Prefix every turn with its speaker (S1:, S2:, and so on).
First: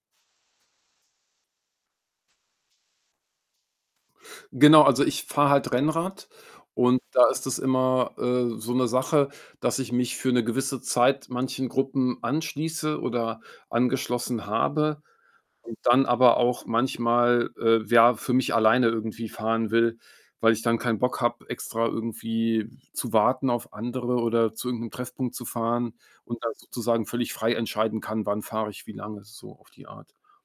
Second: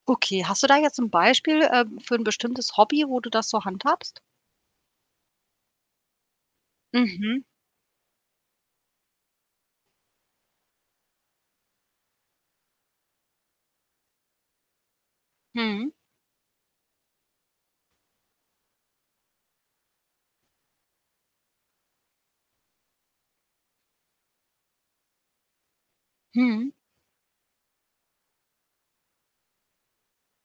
S1: Okay, hast du da 'n jetzt Beispiel, äh, für 'n bestimmtes Hobby, wo du das so handhabst?
S2: Genau, also, ich fahre halt Rennrad und da
S1: Mhm.
S2: ist es immer, äh, so 'ne Sache, dass ich mich für 'ne gewisse Zeit manchen Gruppen anschließe oder angeschlossen habe und
S1: Mhm.
S2: dann aber auch manchmal, äh, ja, für mich alleine irgendwie fahren will, weil ich dann keinen Bock habe, extra irgendwie zu warten auf andere oder zu irgend 'nem Treffpunkt zu fahren und da
S1: Mhm.
S2: sozusagen völlig frei entscheiden kann, wann fahre ich wie lange so auf die Art.